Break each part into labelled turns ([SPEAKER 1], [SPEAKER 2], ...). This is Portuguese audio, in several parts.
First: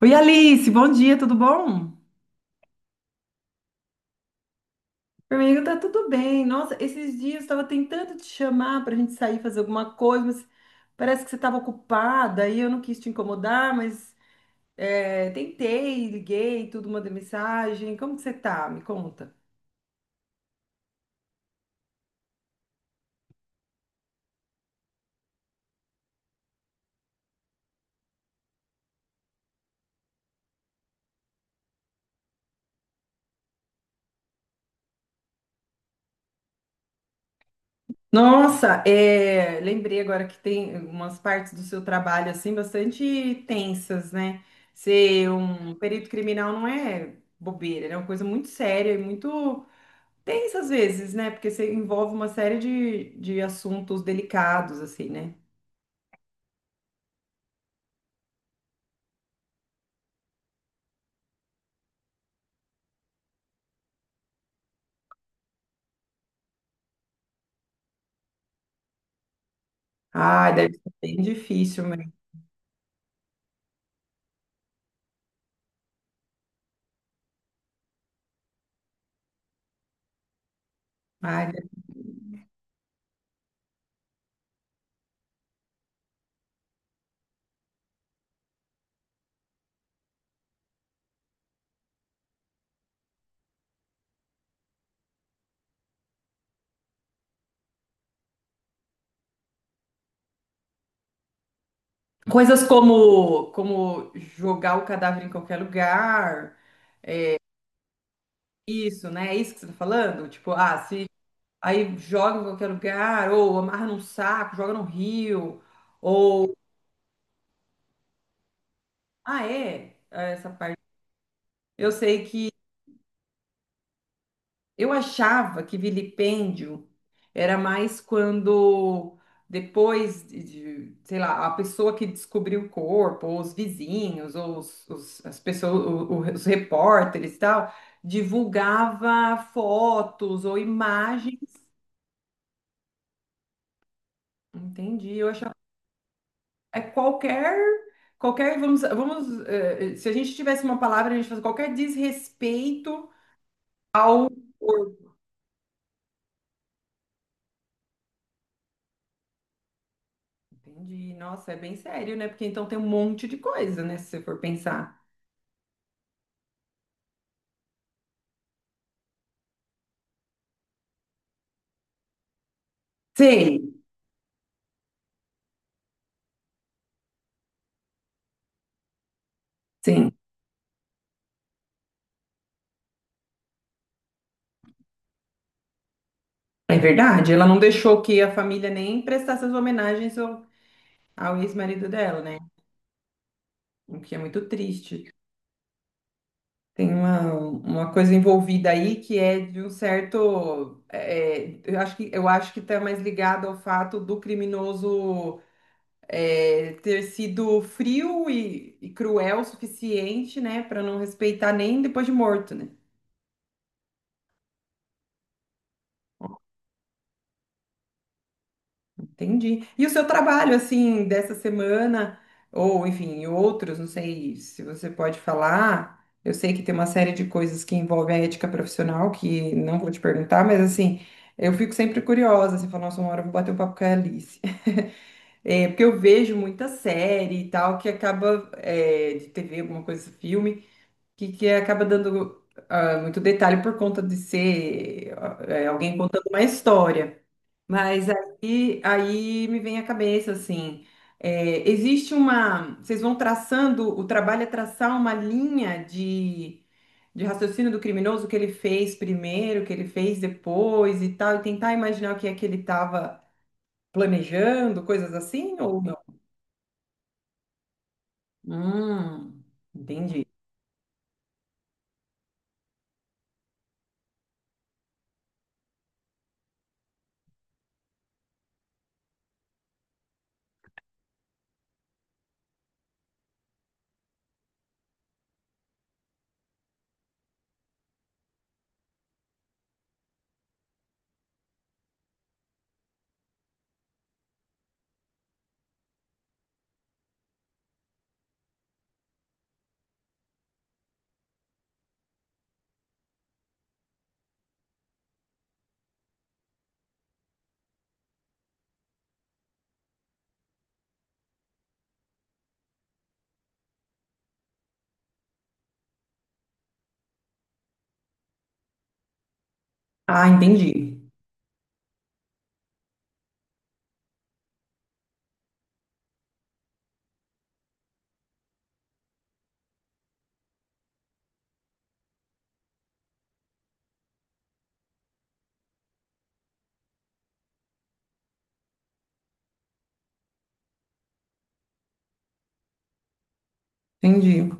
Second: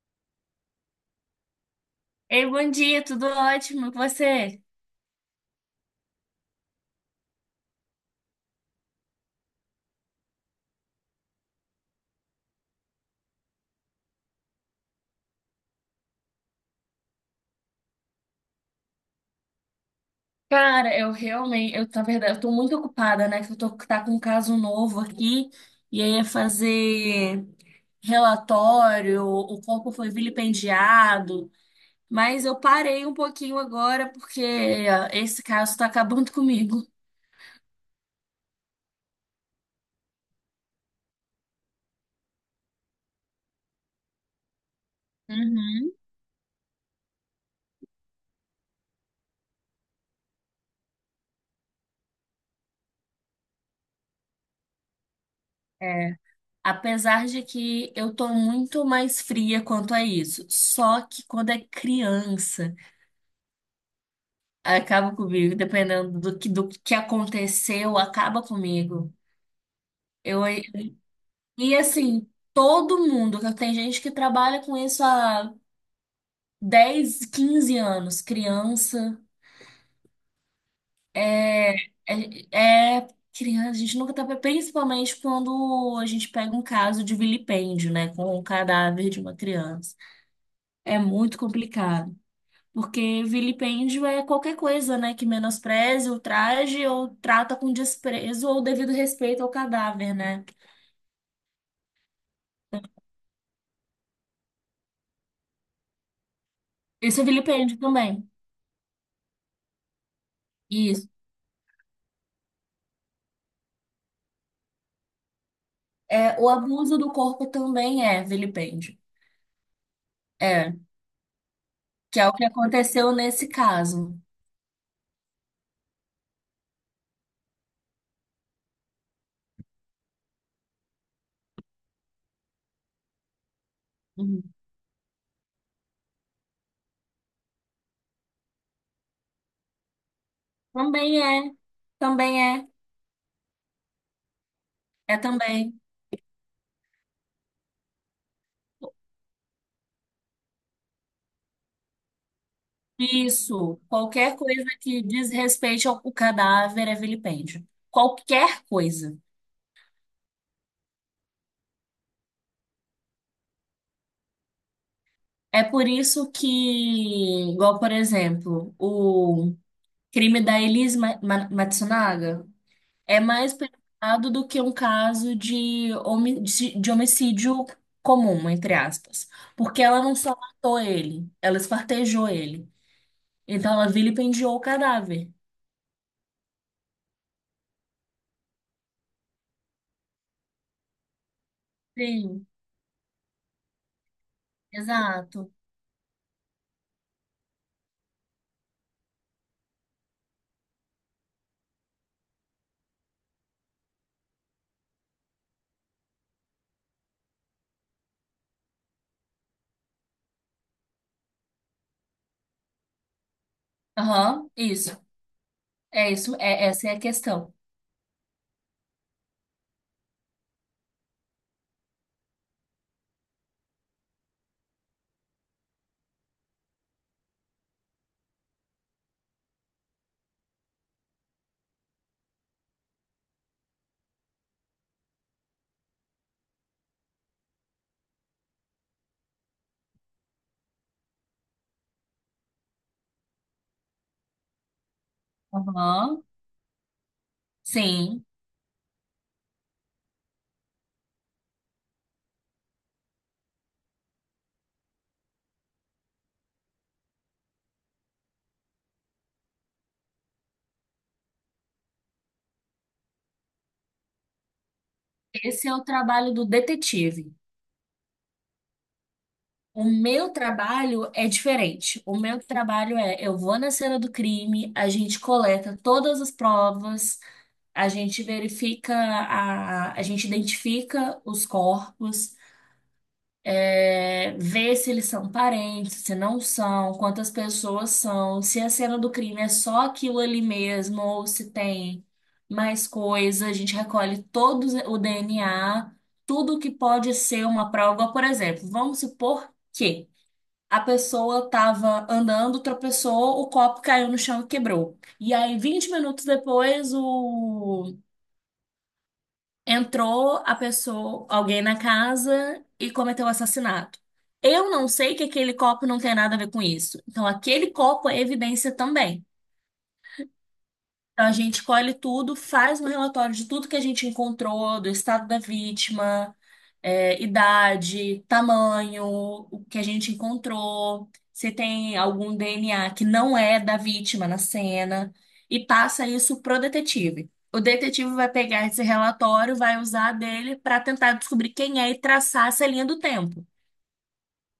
[SPEAKER 1] Oi, Alice, bom dia, tudo bom?
[SPEAKER 2] Ei, bom dia, tudo ótimo, e você?
[SPEAKER 1] Amigo, tá tudo bem. Nossa, esses dias eu estava tentando te chamar para a gente sair fazer alguma coisa, mas parece que você estava ocupada e eu não quis te incomodar, mas tentei, liguei, tudo, mandei mensagem. Como que você tá? Me conta.
[SPEAKER 2] Cara, eu realmente, na verdade, eu tô muito ocupada, né? Que eu tô tá com um caso novo aqui, e aí é fazer relatório, o corpo foi vilipendiado, mas eu parei um pouquinho agora porque ó, esse caso tá acabando comigo.
[SPEAKER 1] Nossa, lembrei agora que tem umas partes do seu trabalho assim bastante tensas, né? Ser um
[SPEAKER 2] Uhum.
[SPEAKER 1] perito criminal não é bobeira, né? É uma coisa muito séria e muito. Tem às vezes, né? Porque você envolve uma série de assuntos delicados, assim, né?
[SPEAKER 2] É. Apesar de que eu tô muito mais fria quanto a isso, só que quando é criança. Acaba comigo, dependendo do que aconteceu, acaba comigo. Eu,
[SPEAKER 1] Ah, deve ser bem
[SPEAKER 2] e
[SPEAKER 1] difícil mesmo.
[SPEAKER 2] assim, todo mundo, que tem gente que trabalha com isso há 10 15 anos, criança,
[SPEAKER 1] Ai, deve-.
[SPEAKER 2] é, é criança, a gente nunca tá, principalmente quando a gente pega um caso de vilipêndio, né, com o cadáver de uma criança. É muito complicado. Porque vilipêndio é qualquer coisa, né, que menospreze, ultraje ou trata com desprezo ou devido respeito ao cadáver, né?
[SPEAKER 1] Coisas como jogar o cadáver em qualquer lugar,
[SPEAKER 2] Isso é vilipêndio também.
[SPEAKER 1] isso, né? É isso que você tá falando? Tipo, ah, se
[SPEAKER 2] Isso.
[SPEAKER 1] aí joga em qualquer lugar, ou amarra num saco, joga no rio,
[SPEAKER 2] É, o
[SPEAKER 1] ou.
[SPEAKER 2] abuso do corpo também é vilipêndio.
[SPEAKER 1] Ah, é? É essa
[SPEAKER 2] É,
[SPEAKER 1] parte. Eu
[SPEAKER 2] que
[SPEAKER 1] sei
[SPEAKER 2] é o que
[SPEAKER 1] que.
[SPEAKER 2] aconteceu nesse caso.
[SPEAKER 1] Eu achava que vilipêndio era mais quando depois de, sei lá, a pessoa que descobriu o corpo, ou os vizinhos,
[SPEAKER 2] Uhum.
[SPEAKER 1] ou as pessoas, os repórteres e tal, divulgava fotos ou
[SPEAKER 2] Também é,
[SPEAKER 1] imagens.
[SPEAKER 2] também é,
[SPEAKER 1] Entendi.
[SPEAKER 2] é
[SPEAKER 1] Eu achava
[SPEAKER 2] também.
[SPEAKER 1] é qualquer qualquer vamos se a gente tivesse uma palavra a gente faz qualquer desrespeito
[SPEAKER 2] Isso.
[SPEAKER 1] ao.
[SPEAKER 2] Qualquer coisa que desrespeite o cadáver é vilipêndio. Qualquer coisa.
[SPEAKER 1] Entendi. Nossa, é bem sério, né? Porque então tem um monte de coisa, né? Se você for pensar.
[SPEAKER 2] É por isso que, igual, por exemplo, o crime da Elis Matsunaga é mais
[SPEAKER 1] Sim,
[SPEAKER 2] pesado do que um caso de homicídio comum, entre aspas. Porque ela
[SPEAKER 1] sim.
[SPEAKER 2] não só matou ele, ela esfartejou ele. Então ela vilipendiou o cadáver.
[SPEAKER 1] É verdade. Ela não deixou que a família nem prestasse as homenagens ao, ao ex-marido dela, né?
[SPEAKER 2] Sim,
[SPEAKER 1] O que é muito triste.
[SPEAKER 2] exato.
[SPEAKER 1] Tem uma coisa envolvida aí que é de um certo. Eu acho que está mais ligado ao fato do criminoso ter sido frio e cruel o suficiente, né? Para não respeitar nem depois de morto, né?
[SPEAKER 2] Aham, isso. É isso, essa é a questão.
[SPEAKER 1] Entendi. E o seu trabalho, assim, dessa semana, ou enfim, outros, não sei se você pode falar. Eu sei que tem uma série de coisas que envolvem a ética profissional, que não vou te perguntar, mas assim, eu fico sempre curiosa, assim, falando, nossa, uma hora eu vou bater um papo com a Alice. Porque eu vejo muita série e tal, que acaba, de TV, alguma coisa, filme, que acaba dando, ah, muito detalhe por conta de ser, alguém contando
[SPEAKER 2] Aham,
[SPEAKER 1] uma história. Mas
[SPEAKER 2] sim.
[SPEAKER 1] aí me vem à cabeça, assim, existe uma. Vocês vão traçando, o trabalho é traçar uma linha de raciocínio do criminoso, o que ele fez primeiro, o que ele fez depois e tal, e tentar imaginar o que é que ele estava planejando, coisas assim,
[SPEAKER 2] Esse é
[SPEAKER 1] ou
[SPEAKER 2] o
[SPEAKER 1] não?
[SPEAKER 2] trabalho do detetive.
[SPEAKER 1] Hum,
[SPEAKER 2] O
[SPEAKER 1] entendi.
[SPEAKER 2] meu trabalho é diferente. O meu trabalho é, eu vou na cena do crime, a gente coleta todas as provas, a gente verifica, a gente identifica os corpos, vê se eles são parentes, se não são, quantas pessoas são, se a cena do crime é só aquilo ali mesmo ou se tem mais coisa. A gente recolhe todo o DNA, tudo que pode ser uma prova. Por exemplo, vamos supor que a pessoa tava andando, tropeçou, o copo caiu no chão e quebrou. E aí, 20 minutos depois, entrou a pessoa, alguém na casa e cometeu o assassinato. Eu não sei que aquele copo não tem nada a ver com isso. Então, aquele copo é evidência também.
[SPEAKER 1] Ah, entendi.
[SPEAKER 2] Então, a gente colhe tudo, faz um relatório de tudo que a gente encontrou, do estado da vítima, idade, tamanho, o que a gente encontrou, se tem algum DNA que não é da vítima na cena, e passa isso pro detetive. O detetive vai pegar esse relatório, vai usar dele para tentar descobrir quem é e traçar essa linha do tempo.
[SPEAKER 1] Entendi.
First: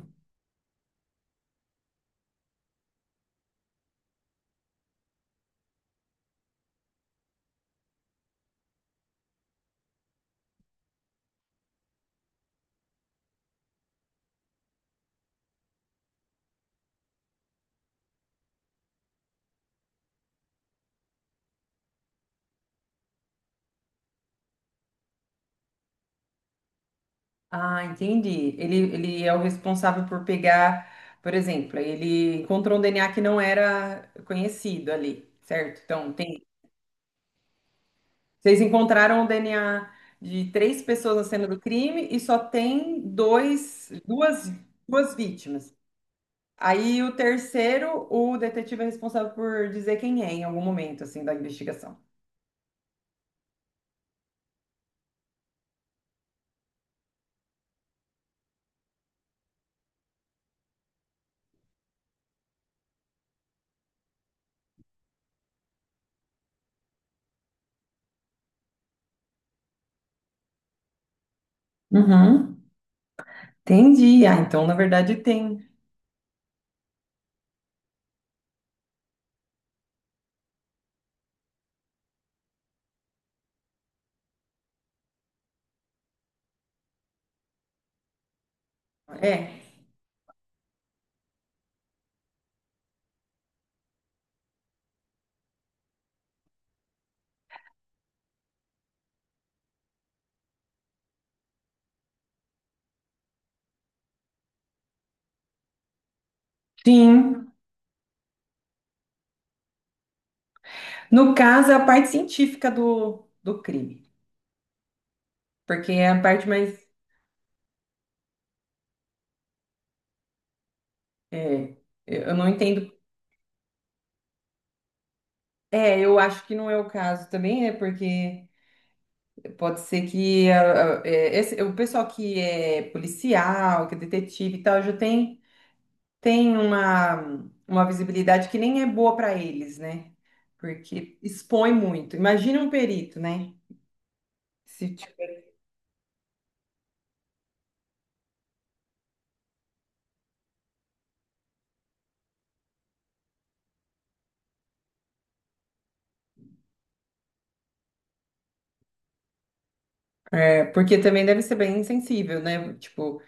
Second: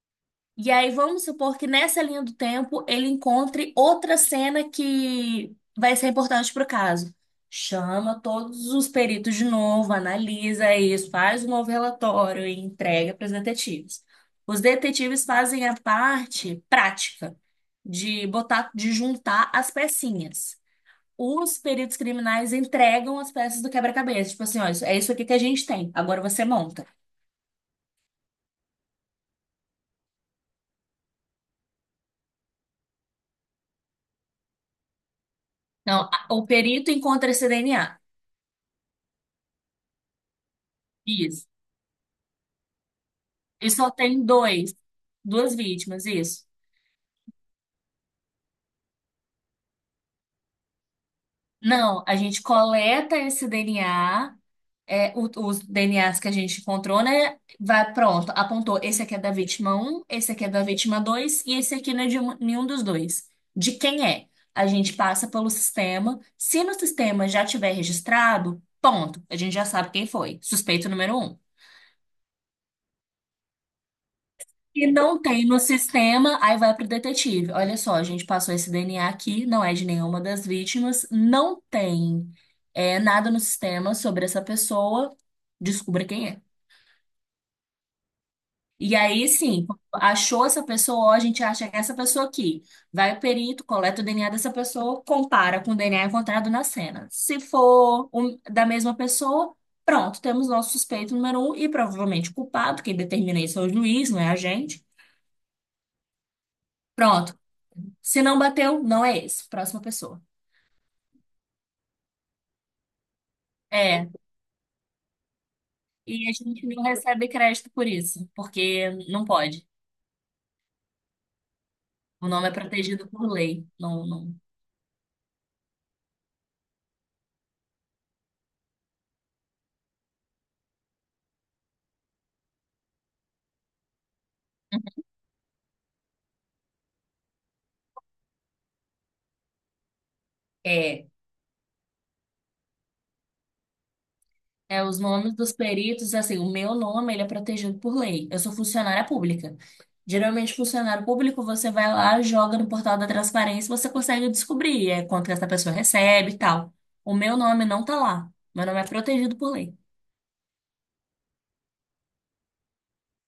[SPEAKER 2] E aí vamos supor que nessa linha do tempo ele encontre outra cena que vai ser importante para o caso. Chama todos os peritos de novo, analisa isso, faz um novo relatório e entrega para os detetives. Os detetives fazem a parte prática de botar, de juntar as pecinhas. Os peritos criminais entregam as peças do quebra-cabeça, tipo assim, ó, é isso aqui que a gente tem. Agora você monta.
[SPEAKER 1] Ah, entendi. Ele é o responsável por pegar, por exemplo, ele encontrou um DNA que não era conhecido ali, certo?
[SPEAKER 2] Então
[SPEAKER 1] Então,
[SPEAKER 2] a-
[SPEAKER 1] tem,
[SPEAKER 2] o perito encontra esse DNA.
[SPEAKER 1] vocês encontraram o DNA de três pessoas na cena
[SPEAKER 2] Isso.
[SPEAKER 1] do crime e só tem
[SPEAKER 2] E
[SPEAKER 1] dois,
[SPEAKER 2] só tem
[SPEAKER 1] duas,
[SPEAKER 2] dois,
[SPEAKER 1] duas
[SPEAKER 2] duas
[SPEAKER 1] vítimas.
[SPEAKER 2] vítimas, isso.
[SPEAKER 1] Aí o terceiro, o detetive é responsável por dizer quem é em algum momento, assim, da investigação.
[SPEAKER 2] Não, a gente coleta esse DNA, os DNAs que a gente encontrou, né? Vai, pronto, apontou. Esse aqui é da vítima um, esse aqui é da vítima 2 e esse aqui não é de nenhum dos dois. De quem é? A gente passa pelo sistema. Se no sistema já tiver registrado, ponto. A gente já sabe quem foi. Suspeito número um.
[SPEAKER 1] Uhum. Entendi. Ah, então, na
[SPEAKER 2] E
[SPEAKER 1] verdade,
[SPEAKER 2] não tem no
[SPEAKER 1] tem.
[SPEAKER 2] sistema, aí vai pro detetive. Olha só, a gente passou esse DNA aqui, não é de nenhuma das vítimas, não tem nada no sistema sobre essa pessoa, descubra quem é. E aí,
[SPEAKER 1] É.
[SPEAKER 2] sim, achou essa pessoa, ó, a gente acha que é essa pessoa aqui. Vai o perito, coleta o DNA dessa pessoa, compara com o DNA encontrado na cena. Se for da mesma pessoa, pronto, temos nosso suspeito número um e provavelmente o culpado, quem determina isso é o juiz, não é a gente. Pronto.
[SPEAKER 1] Sim.
[SPEAKER 2] Se não bateu, não é esse. Próxima pessoa.
[SPEAKER 1] No caso, é a parte científica do crime.
[SPEAKER 2] É.
[SPEAKER 1] Porque é a
[SPEAKER 2] E a
[SPEAKER 1] parte
[SPEAKER 2] gente
[SPEAKER 1] mais.
[SPEAKER 2] não recebe crédito por isso, porque não pode.
[SPEAKER 1] é,
[SPEAKER 2] O
[SPEAKER 1] eu não
[SPEAKER 2] nome é
[SPEAKER 1] entendo.
[SPEAKER 2] protegido por lei. Não, não.
[SPEAKER 1] É, eu acho que não é o caso também, né? Porque pode ser que o pessoal que é policial, que é detetive e tal, já tem, tem uma visibilidade que nem é boa para eles, né?
[SPEAKER 2] É.
[SPEAKER 1] Porque expõe muito. Imagina um perito, né?
[SPEAKER 2] É,
[SPEAKER 1] Se
[SPEAKER 2] os nomes
[SPEAKER 1] tiver-.
[SPEAKER 2] dos peritos, assim, o meu nome, ele é protegido por lei. Eu sou funcionária pública. Geralmente, funcionário público, você vai lá, joga no portal da transparência, você consegue descobrir quanto que essa pessoa recebe e tal. O meu nome não tá lá. Meu nome é protegido por lei.
[SPEAKER 1] Porque também deve ser bem insensível, né? Tipo,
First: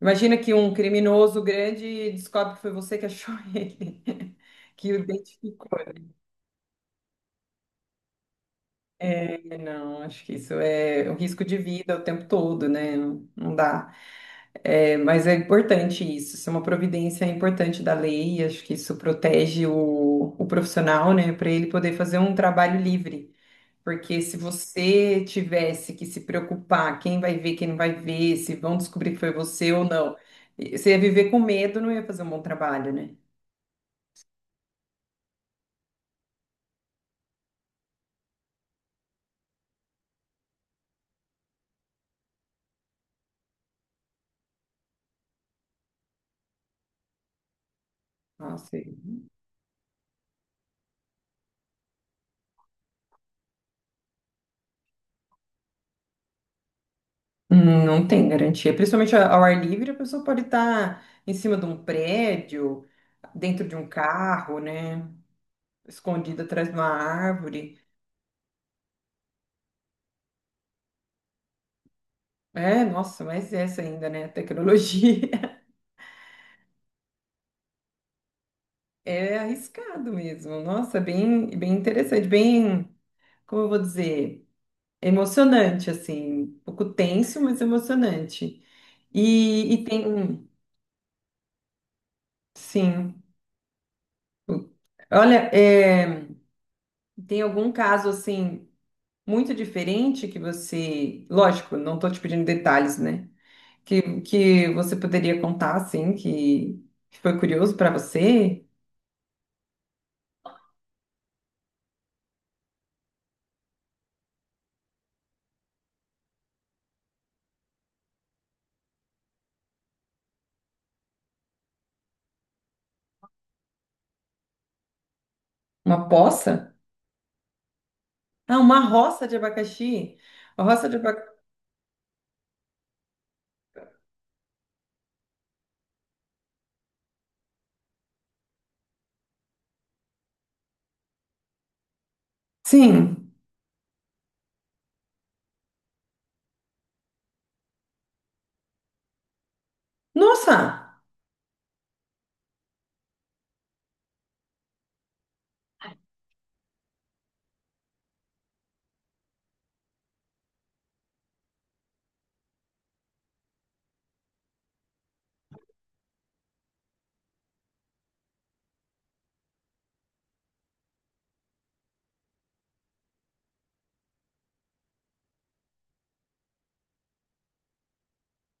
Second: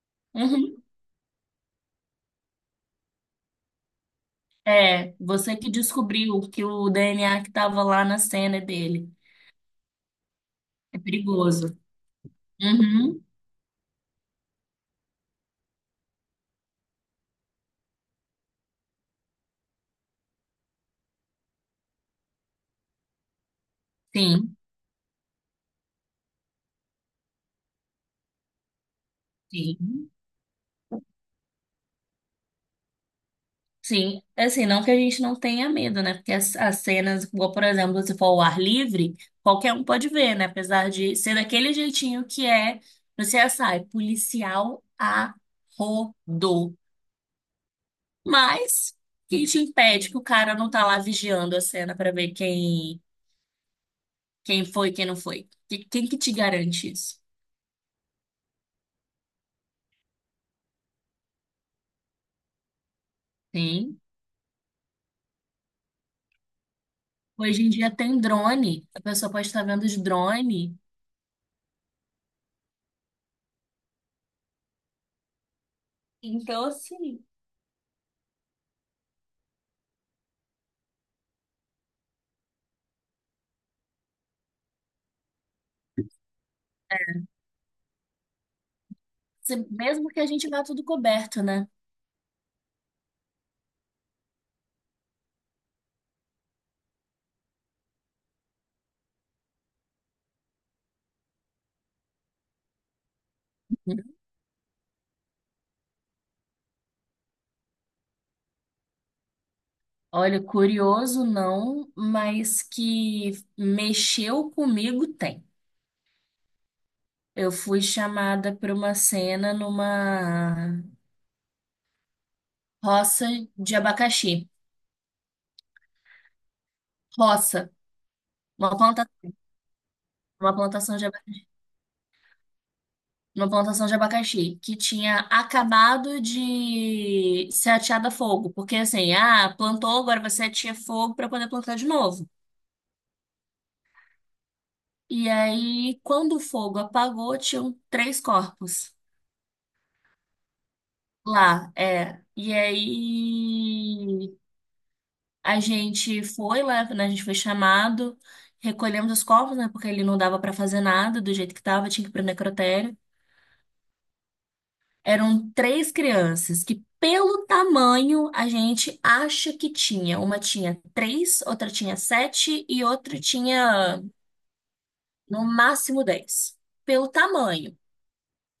[SPEAKER 1] imagina que um
[SPEAKER 2] Uhum.
[SPEAKER 1] criminoso grande descobre que foi você que achou ele, que o
[SPEAKER 2] É, você
[SPEAKER 1] identificou.
[SPEAKER 2] que descobriu que o DNA que estava lá na cena é dele.
[SPEAKER 1] É, não, acho que isso
[SPEAKER 2] É
[SPEAKER 1] é um risco de
[SPEAKER 2] perigoso.
[SPEAKER 1] vida o tempo todo, né?
[SPEAKER 2] Uhum,
[SPEAKER 1] Não, não dá. É, mas é importante isso, isso é uma providência importante da lei, acho que isso protege o profissional, né, para ele poder fazer um trabalho livre. Porque se
[SPEAKER 2] sim,
[SPEAKER 1] você tivesse que se preocupar, quem vai ver, quem não vai ver, se vão descobrir que foi você ou
[SPEAKER 2] sim,
[SPEAKER 1] não, você ia viver com medo, não ia fazer um bom trabalho, né?
[SPEAKER 2] sim. É, assim, não que a gente não tenha medo, né? Porque as cenas, igual, por exemplo, se for ao ar livre, qualquer um pode ver, né? Apesar de ser daquele jeitinho que é no CSI, policial a rodo.
[SPEAKER 1] Nossa,
[SPEAKER 2] Mas, quem te impede que o cara não tá lá vigiando a cena para ver quem foi e quem não foi? Quem que te garante isso?
[SPEAKER 1] hum, não tem garantia. Principalmente a- ao ar livre, a pessoa pode estar em cima de um prédio, dentro de um
[SPEAKER 2] Sim.
[SPEAKER 1] carro, né? Escondida atrás de uma
[SPEAKER 2] Hoje em
[SPEAKER 1] árvore.
[SPEAKER 2] dia tem drone, a pessoa pode estar vendo de drone.
[SPEAKER 1] É, nossa, mas essa ainda, né? A tecnologia.
[SPEAKER 2] Então, assim,
[SPEAKER 1] É arriscado mesmo. Nossa, bem, bem interessante, bem, como eu vou dizer, emocionante, assim. Um pouco tenso, mas emocionante.
[SPEAKER 2] se-
[SPEAKER 1] E tem,
[SPEAKER 2] mesmo que a
[SPEAKER 1] um,
[SPEAKER 2] gente vá tudo coberto, né?
[SPEAKER 1] sim. Olha, tem algum caso assim, muito diferente que você, lógico, não tô te pedindo detalhes, né? Que você poderia contar assim que foi curioso para você?
[SPEAKER 2] Olha, curioso não, mas que mexeu comigo tem. Eu fui chamada para uma cena numa roça de abacaxi.
[SPEAKER 1] Uma poça?
[SPEAKER 2] Roça,
[SPEAKER 1] Ah,
[SPEAKER 2] uma
[SPEAKER 1] uma
[SPEAKER 2] planta,
[SPEAKER 1] roça de abacaxi.
[SPEAKER 2] uma
[SPEAKER 1] A roça de
[SPEAKER 2] plantação de
[SPEAKER 1] abacaxi.
[SPEAKER 2] uma plantação de abacaxi que tinha acabado de ser ateada a fogo, porque assim, ah, plantou, agora você atia fogo para poder plantar de novo.
[SPEAKER 1] Sim.
[SPEAKER 2] E aí, quando o fogo apagou, tinham três corpos
[SPEAKER 1] Nossa.
[SPEAKER 2] lá, é. E aí a gente foi lá, né, a gente foi chamado, recolhemos os corpos, né, porque ele não dava para fazer nada do jeito que tava, tinha que ir pro necrotério. Eram três crianças que, pelo tamanho, a gente acha que tinha. Uma tinha 3, outra tinha 7 e outra tinha no máximo 10. Pelo tamanho,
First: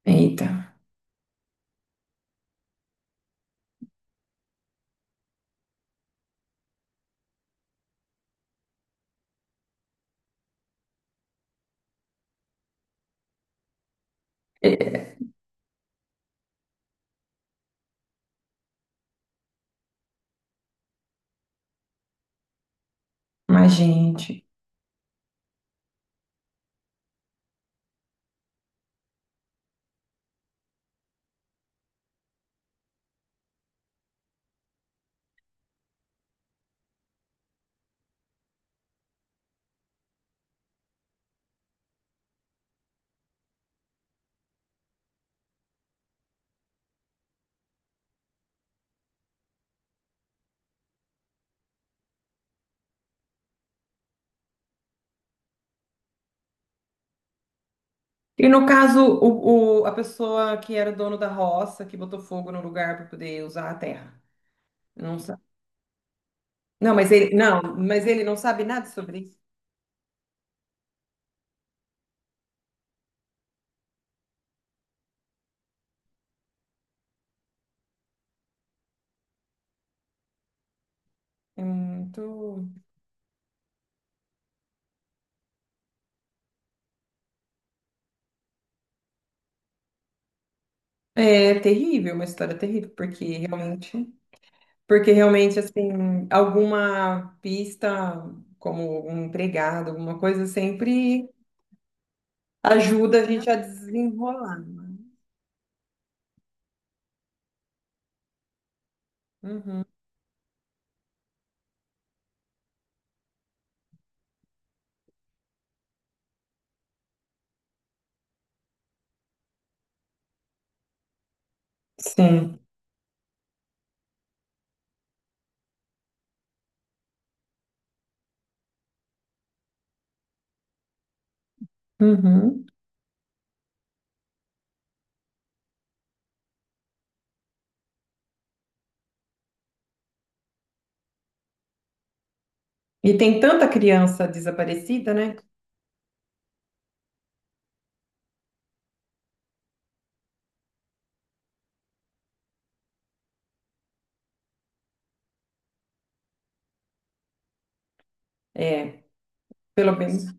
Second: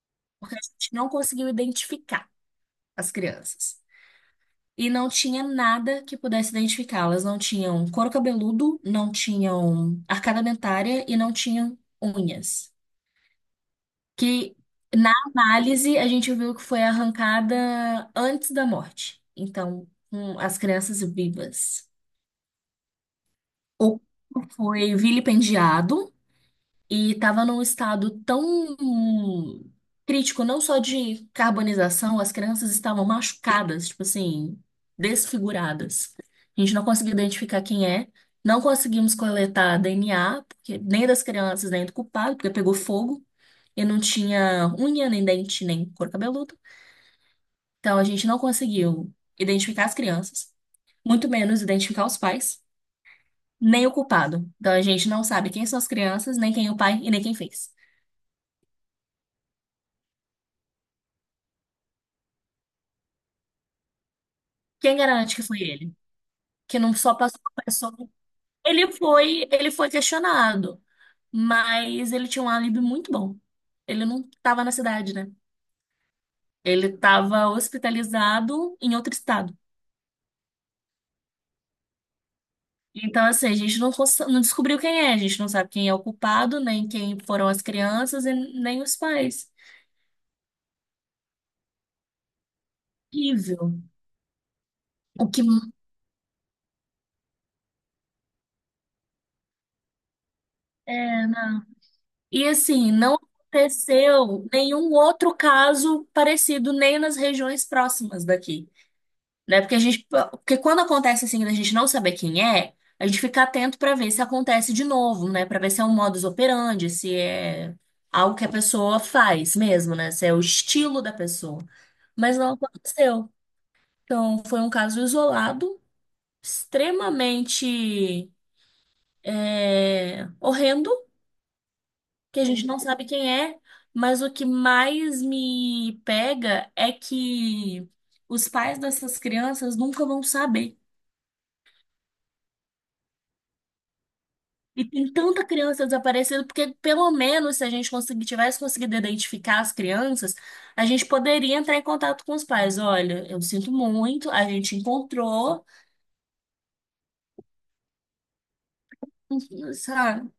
[SPEAKER 1] Eita.
[SPEAKER 2] porque a gente não conseguiu identificar as crianças. E não tinha nada que pudesse identificá-las. Não tinham couro cabeludo, não tinham arcada dentária e não tinham unhas. Que na
[SPEAKER 1] É.
[SPEAKER 2] análise a gente viu que foi arrancada antes da morte. Então, com as crianças vivas.
[SPEAKER 1] Mas
[SPEAKER 2] O
[SPEAKER 1] gente.
[SPEAKER 2] corpo foi vilipendiado e estava num estado tão crítico, não só de carbonização, as crianças estavam machucadas, tipo assim, desfiguradas. A gente não conseguiu identificar quem é. Não conseguimos coletar DNA, porque nem das crianças, nem do culpado, porque pegou fogo e não tinha unha, nem dente, nem couro cabeludo. Então, a gente não conseguiu identificar as crianças, muito menos identificar os pais, nem o culpado. Então, a gente não sabe quem são as crianças, nem quem é o pai e nem quem fez.
[SPEAKER 1] E no caso, a pessoa que era dono da roça, que botou fogo no lugar para poder usar a terra.
[SPEAKER 2] Quem
[SPEAKER 1] Não
[SPEAKER 2] garante
[SPEAKER 1] sabe.
[SPEAKER 2] que foi ele? Que não
[SPEAKER 1] Não, mas
[SPEAKER 2] só
[SPEAKER 1] ele
[SPEAKER 2] passou a
[SPEAKER 1] não, mas
[SPEAKER 2] pessoa.
[SPEAKER 1] ele não sabe nada
[SPEAKER 2] Ele
[SPEAKER 1] sobre isso.
[SPEAKER 2] foi, ele foi questionado, mas ele tinha um álibi muito bom. Ele não estava na cidade, né? Ele estava hospitalizado em outro estado.
[SPEAKER 1] É muito.
[SPEAKER 2] Então, assim, a gente não descobriu quem é, a gente não sabe quem é o culpado, nem quem foram as crianças e nem os pais.
[SPEAKER 1] É terrível, uma história terrível,
[SPEAKER 2] Horrível.
[SPEAKER 1] porque
[SPEAKER 2] O que
[SPEAKER 1] realmente assim, alguma pista, como um empregado, alguma coisa,
[SPEAKER 2] é,
[SPEAKER 1] sempre
[SPEAKER 2] né? E assim, não
[SPEAKER 1] ajuda a gente a
[SPEAKER 2] aconteceu
[SPEAKER 1] desenrolar,
[SPEAKER 2] nenhum
[SPEAKER 1] né?
[SPEAKER 2] outro caso parecido nem nas regiões próximas daqui, né? Porque a
[SPEAKER 1] Uhum.
[SPEAKER 2] gente, porque quando acontece assim, da gente não saber quem é, a gente fica atento para ver se acontece de novo, né? Para ver se é um modus operandi, se é algo que a pessoa faz mesmo, né? Se é o estilo da pessoa. Mas não
[SPEAKER 1] Sim.
[SPEAKER 2] aconteceu. Então, foi um caso isolado, extremamente horrendo. Que a
[SPEAKER 1] Uhum.
[SPEAKER 2] gente não sabe quem é, mas o que mais me pega é que os pais dessas crianças nunca vão saber.
[SPEAKER 1] E tem tanta criança
[SPEAKER 2] E tem
[SPEAKER 1] desaparecida, né?
[SPEAKER 2] tanta criança desaparecida, porque pelo menos se a gente conseguir, tivesse conseguido identificar as crianças, a gente poderia entrar em contato com os pais. Olha, eu sinto muito, a gente encontrou,
[SPEAKER 1] É, pelo
[SPEAKER 2] sabe?
[SPEAKER 1] menos,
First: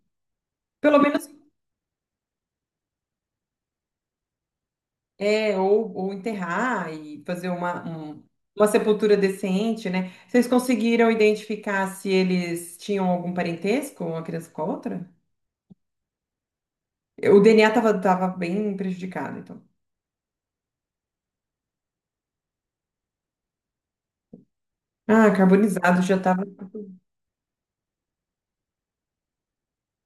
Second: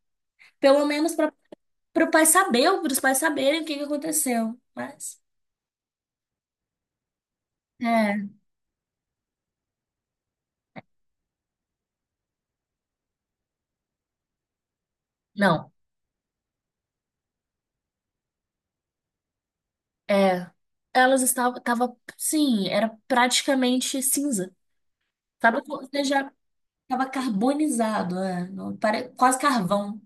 [SPEAKER 2] Pelo
[SPEAKER 1] pelo
[SPEAKER 2] menos
[SPEAKER 1] menos,
[SPEAKER 2] para o pai saber, para os pais saberem o que que aconteceu. Mas,
[SPEAKER 1] é, ou enterrar e fazer uma,
[SPEAKER 2] é,
[SPEAKER 1] um- uma sepultura decente, né? Vocês conseguiram identificar se eles tinham algum parentesco, uma criança com a outra?
[SPEAKER 2] não.
[SPEAKER 1] O DNA tava, tava bem prejudicado, então.
[SPEAKER 2] É, elas estavam, tava, sim, era praticamente cinza.
[SPEAKER 1] Ah,
[SPEAKER 2] Tava,
[SPEAKER 1] carbonizado já
[SPEAKER 2] já
[SPEAKER 1] tava.
[SPEAKER 2] tava carbonizado, não, quase carvão.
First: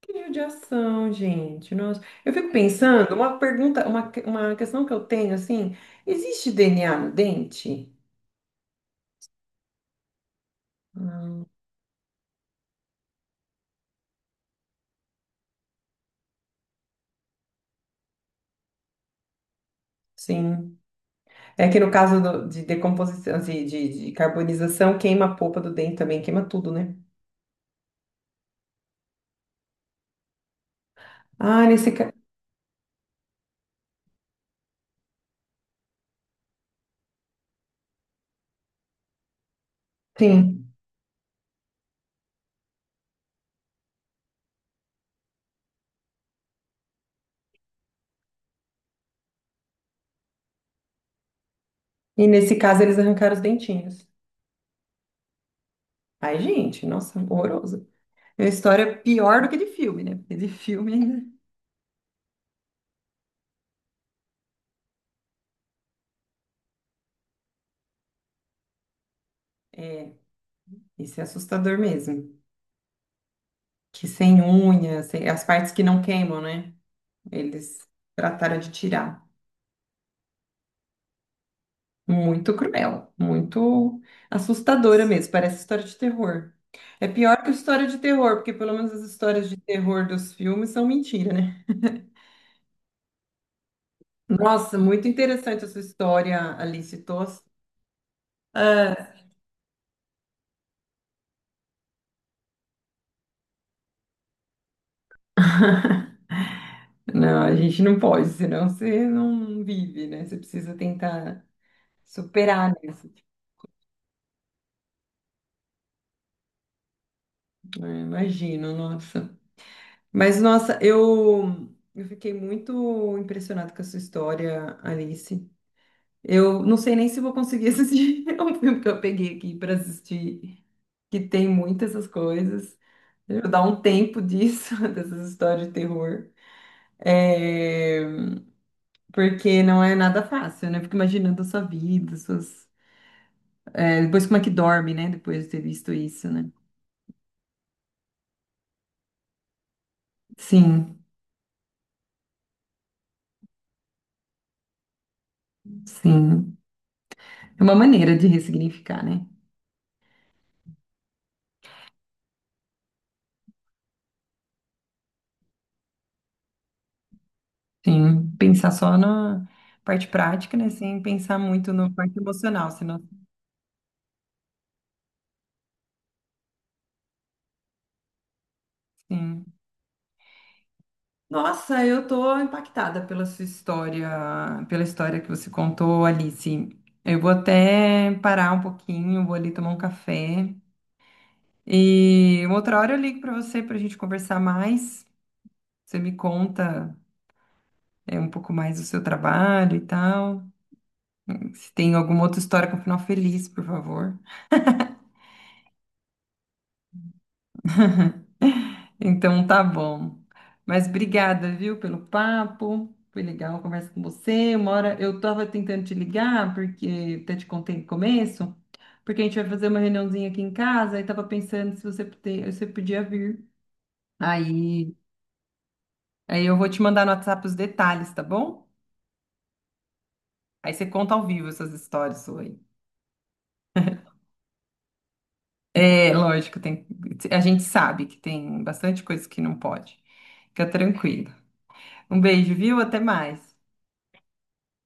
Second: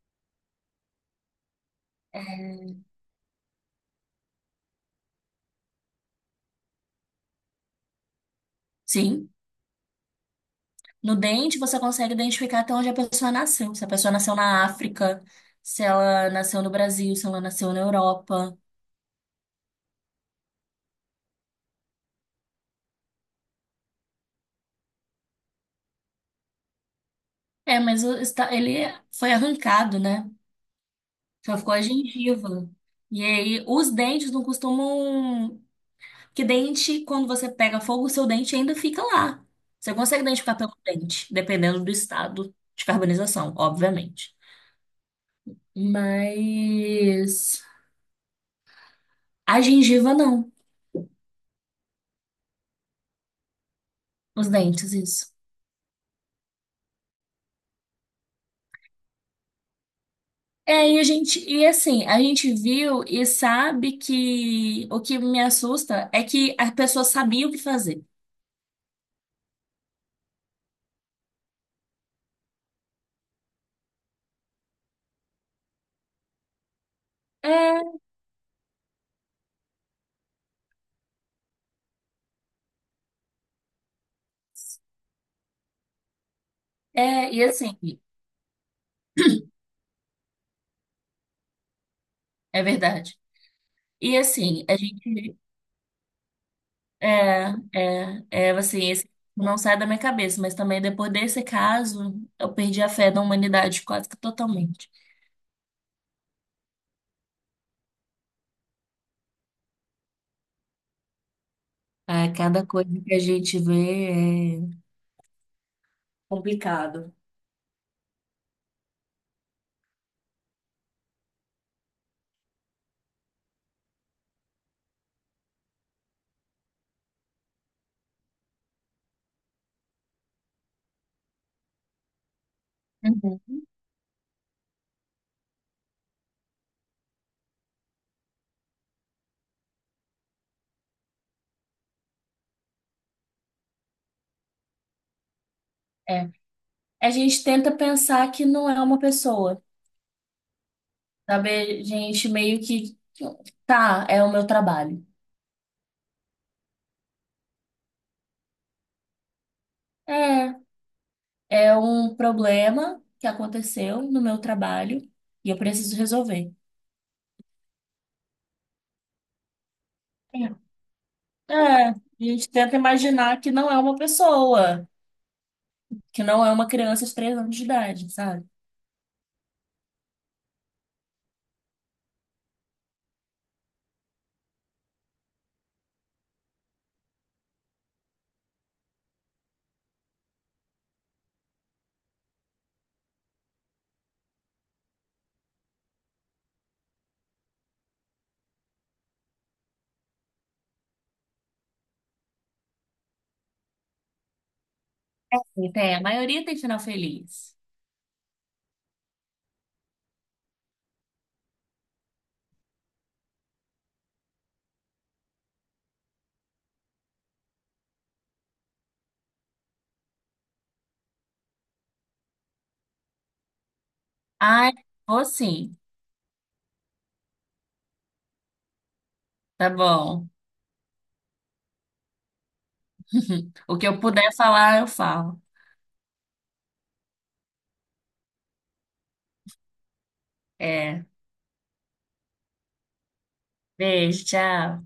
[SPEAKER 1] Que judiação, gente. Nossa. Eu fico
[SPEAKER 2] É,
[SPEAKER 1] pensando, uma pergunta, uma, que- uma questão que eu tenho, assim, existe DNA no dente?
[SPEAKER 2] sim, no
[SPEAKER 1] Não.
[SPEAKER 2] dente você consegue identificar até onde a pessoa nasceu. Se a pessoa nasceu na África, se ela nasceu no Brasil, se ela nasceu na Europa.
[SPEAKER 1] Sim. É que no caso do- de decomposição, de carbonização, queima a polpa do dente também, queima tudo, né?
[SPEAKER 2] É, mas ele foi arrancado, né? Só
[SPEAKER 1] Ah,
[SPEAKER 2] ficou a
[SPEAKER 1] nesse caso.
[SPEAKER 2] gengiva. E aí, os dentes não costumam. Que dente, quando você pega fogo, o seu dente ainda fica lá. Você consegue identificar
[SPEAKER 1] Sim.
[SPEAKER 2] pelo dente, dependendo do estado de carbonização, obviamente. Mas a gengiva não,
[SPEAKER 1] E nesse caso eles arrancaram os dentinhos.
[SPEAKER 2] os dentes, isso.
[SPEAKER 1] Ai, gente, nossa, horroroso. É uma história pior do que de filme, né? Porque de
[SPEAKER 2] É,
[SPEAKER 1] filme
[SPEAKER 2] e a
[SPEAKER 1] ainda.
[SPEAKER 2] gente, e assim, a gente viu e sabe que o que me assusta é que a pessoa sabia o que fazer.
[SPEAKER 1] É, isso é assustador mesmo. Que sem unhas, sem- as partes que não queimam, né? Eles
[SPEAKER 2] É,
[SPEAKER 1] trataram de tirar. Muito cruel, muito assustadora mesmo, parece história de terror. É
[SPEAKER 2] é,
[SPEAKER 1] pior
[SPEAKER 2] e
[SPEAKER 1] que
[SPEAKER 2] assim,
[SPEAKER 1] história de terror, porque pelo menos as histórias de terror dos filmes são mentira, né?
[SPEAKER 2] é verdade. E assim, a
[SPEAKER 1] Nossa, muito
[SPEAKER 2] gente.
[SPEAKER 1] interessante a sua história, Alice. Tô...
[SPEAKER 2] É, é, assim,
[SPEAKER 1] Ah,
[SPEAKER 2] esse não sai da minha cabeça, mas também depois desse caso, eu perdi a fé na humanidade quase que totalmente.
[SPEAKER 1] não, a gente não pode, senão você não vive, né? Você precisa tentar
[SPEAKER 2] É, cada
[SPEAKER 1] superar
[SPEAKER 2] coisa
[SPEAKER 1] isso.
[SPEAKER 2] que a gente vê é complicado.
[SPEAKER 1] Imagino, nossa. Mas, nossa, eu fiquei muito impressionada com a sua história, Alice. Eu não sei nem se vou conseguir assistir. É um filme que eu peguei aqui para assistir, que tem muitas essas coisas. Eu vou
[SPEAKER 2] Uhum,
[SPEAKER 1] dar um tempo disso, dessas histórias de terror. É, porque não é nada fácil, né? Eu fico imaginando a sua vida, suas... depois como é que dorme, né? Depois de ter visto isso,
[SPEAKER 2] é.
[SPEAKER 1] né?
[SPEAKER 2] A gente tenta pensar que não é uma pessoa,
[SPEAKER 1] Sim,
[SPEAKER 2] sabe? A gente meio que, tá, é o meu trabalho.
[SPEAKER 1] sim. É uma maneira de ressignificar, né?
[SPEAKER 2] É, é um problema que aconteceu no meu trabalho e eu preciso resolver.
[SPEAKER 1] Sim, pensar só na parte
[SPEAKER 2] É,
[SPEAKER 1] prática, né? Sem pensar muito na
[SPEAKER 2] É, a
[SPEAKER 1] parte
[SPEAKER 2] gente
[SPEAKER 1] emocional,
[SPEAKER 2] tenta
[SPEAKER 1] senão,
[SPEAKER 2] imaginar que não é uma pessoa. Que não é uma criança de 3 anos de idade, sabe?
[SPEAKER 1] sim. Nossa, eu tô impactada pela sua história, pela história que você contou, Alice. Eu vou até parar um pouquinho, vou ali tomar um café e uma outra hora eu ligo para você para a gente conversar mais. Você me conta um pouco mais do seu trabalho e tal. Se tem alguma outra história com final feliz, por favor.
[SPEAKER 2] E tem, a maioria tem final feliz.
[SPEAKER 1] Então tá bom. Mas obrigada, viu, pelo papo. Foi legal conversar com você. Uma hora eu tava tentando te ligar, porque até te contei no começo, porque a gente vai fazer uma reuniãozinha aqui em casa e tava pensando se você, pote- você podia vir.
[SPEAKER 2] Ai,
[SPEAKER 1] Aí,
[SPEAKER 2] vou sim.
[SPEAKER 1] aí eu vou te mandar no WhatsApp os detalhes, tá bom?
[SPEAKER 2] Tá bom.
[SPEAKER 1] Aí você conta ao vivo essas histórias sua aí.
[SPEAKER 2] O que eu puder falar, eu falo.
[SPEAKER 1] É, lógico, tem, a gente sabe que tem bastante coisa que não pode. Fica
[SPEAKER 2] É.
[SPEAKER 1] tranquilo. Um beijo, viu? Até mais.
[SPEAKER 2] Beijo, tchau.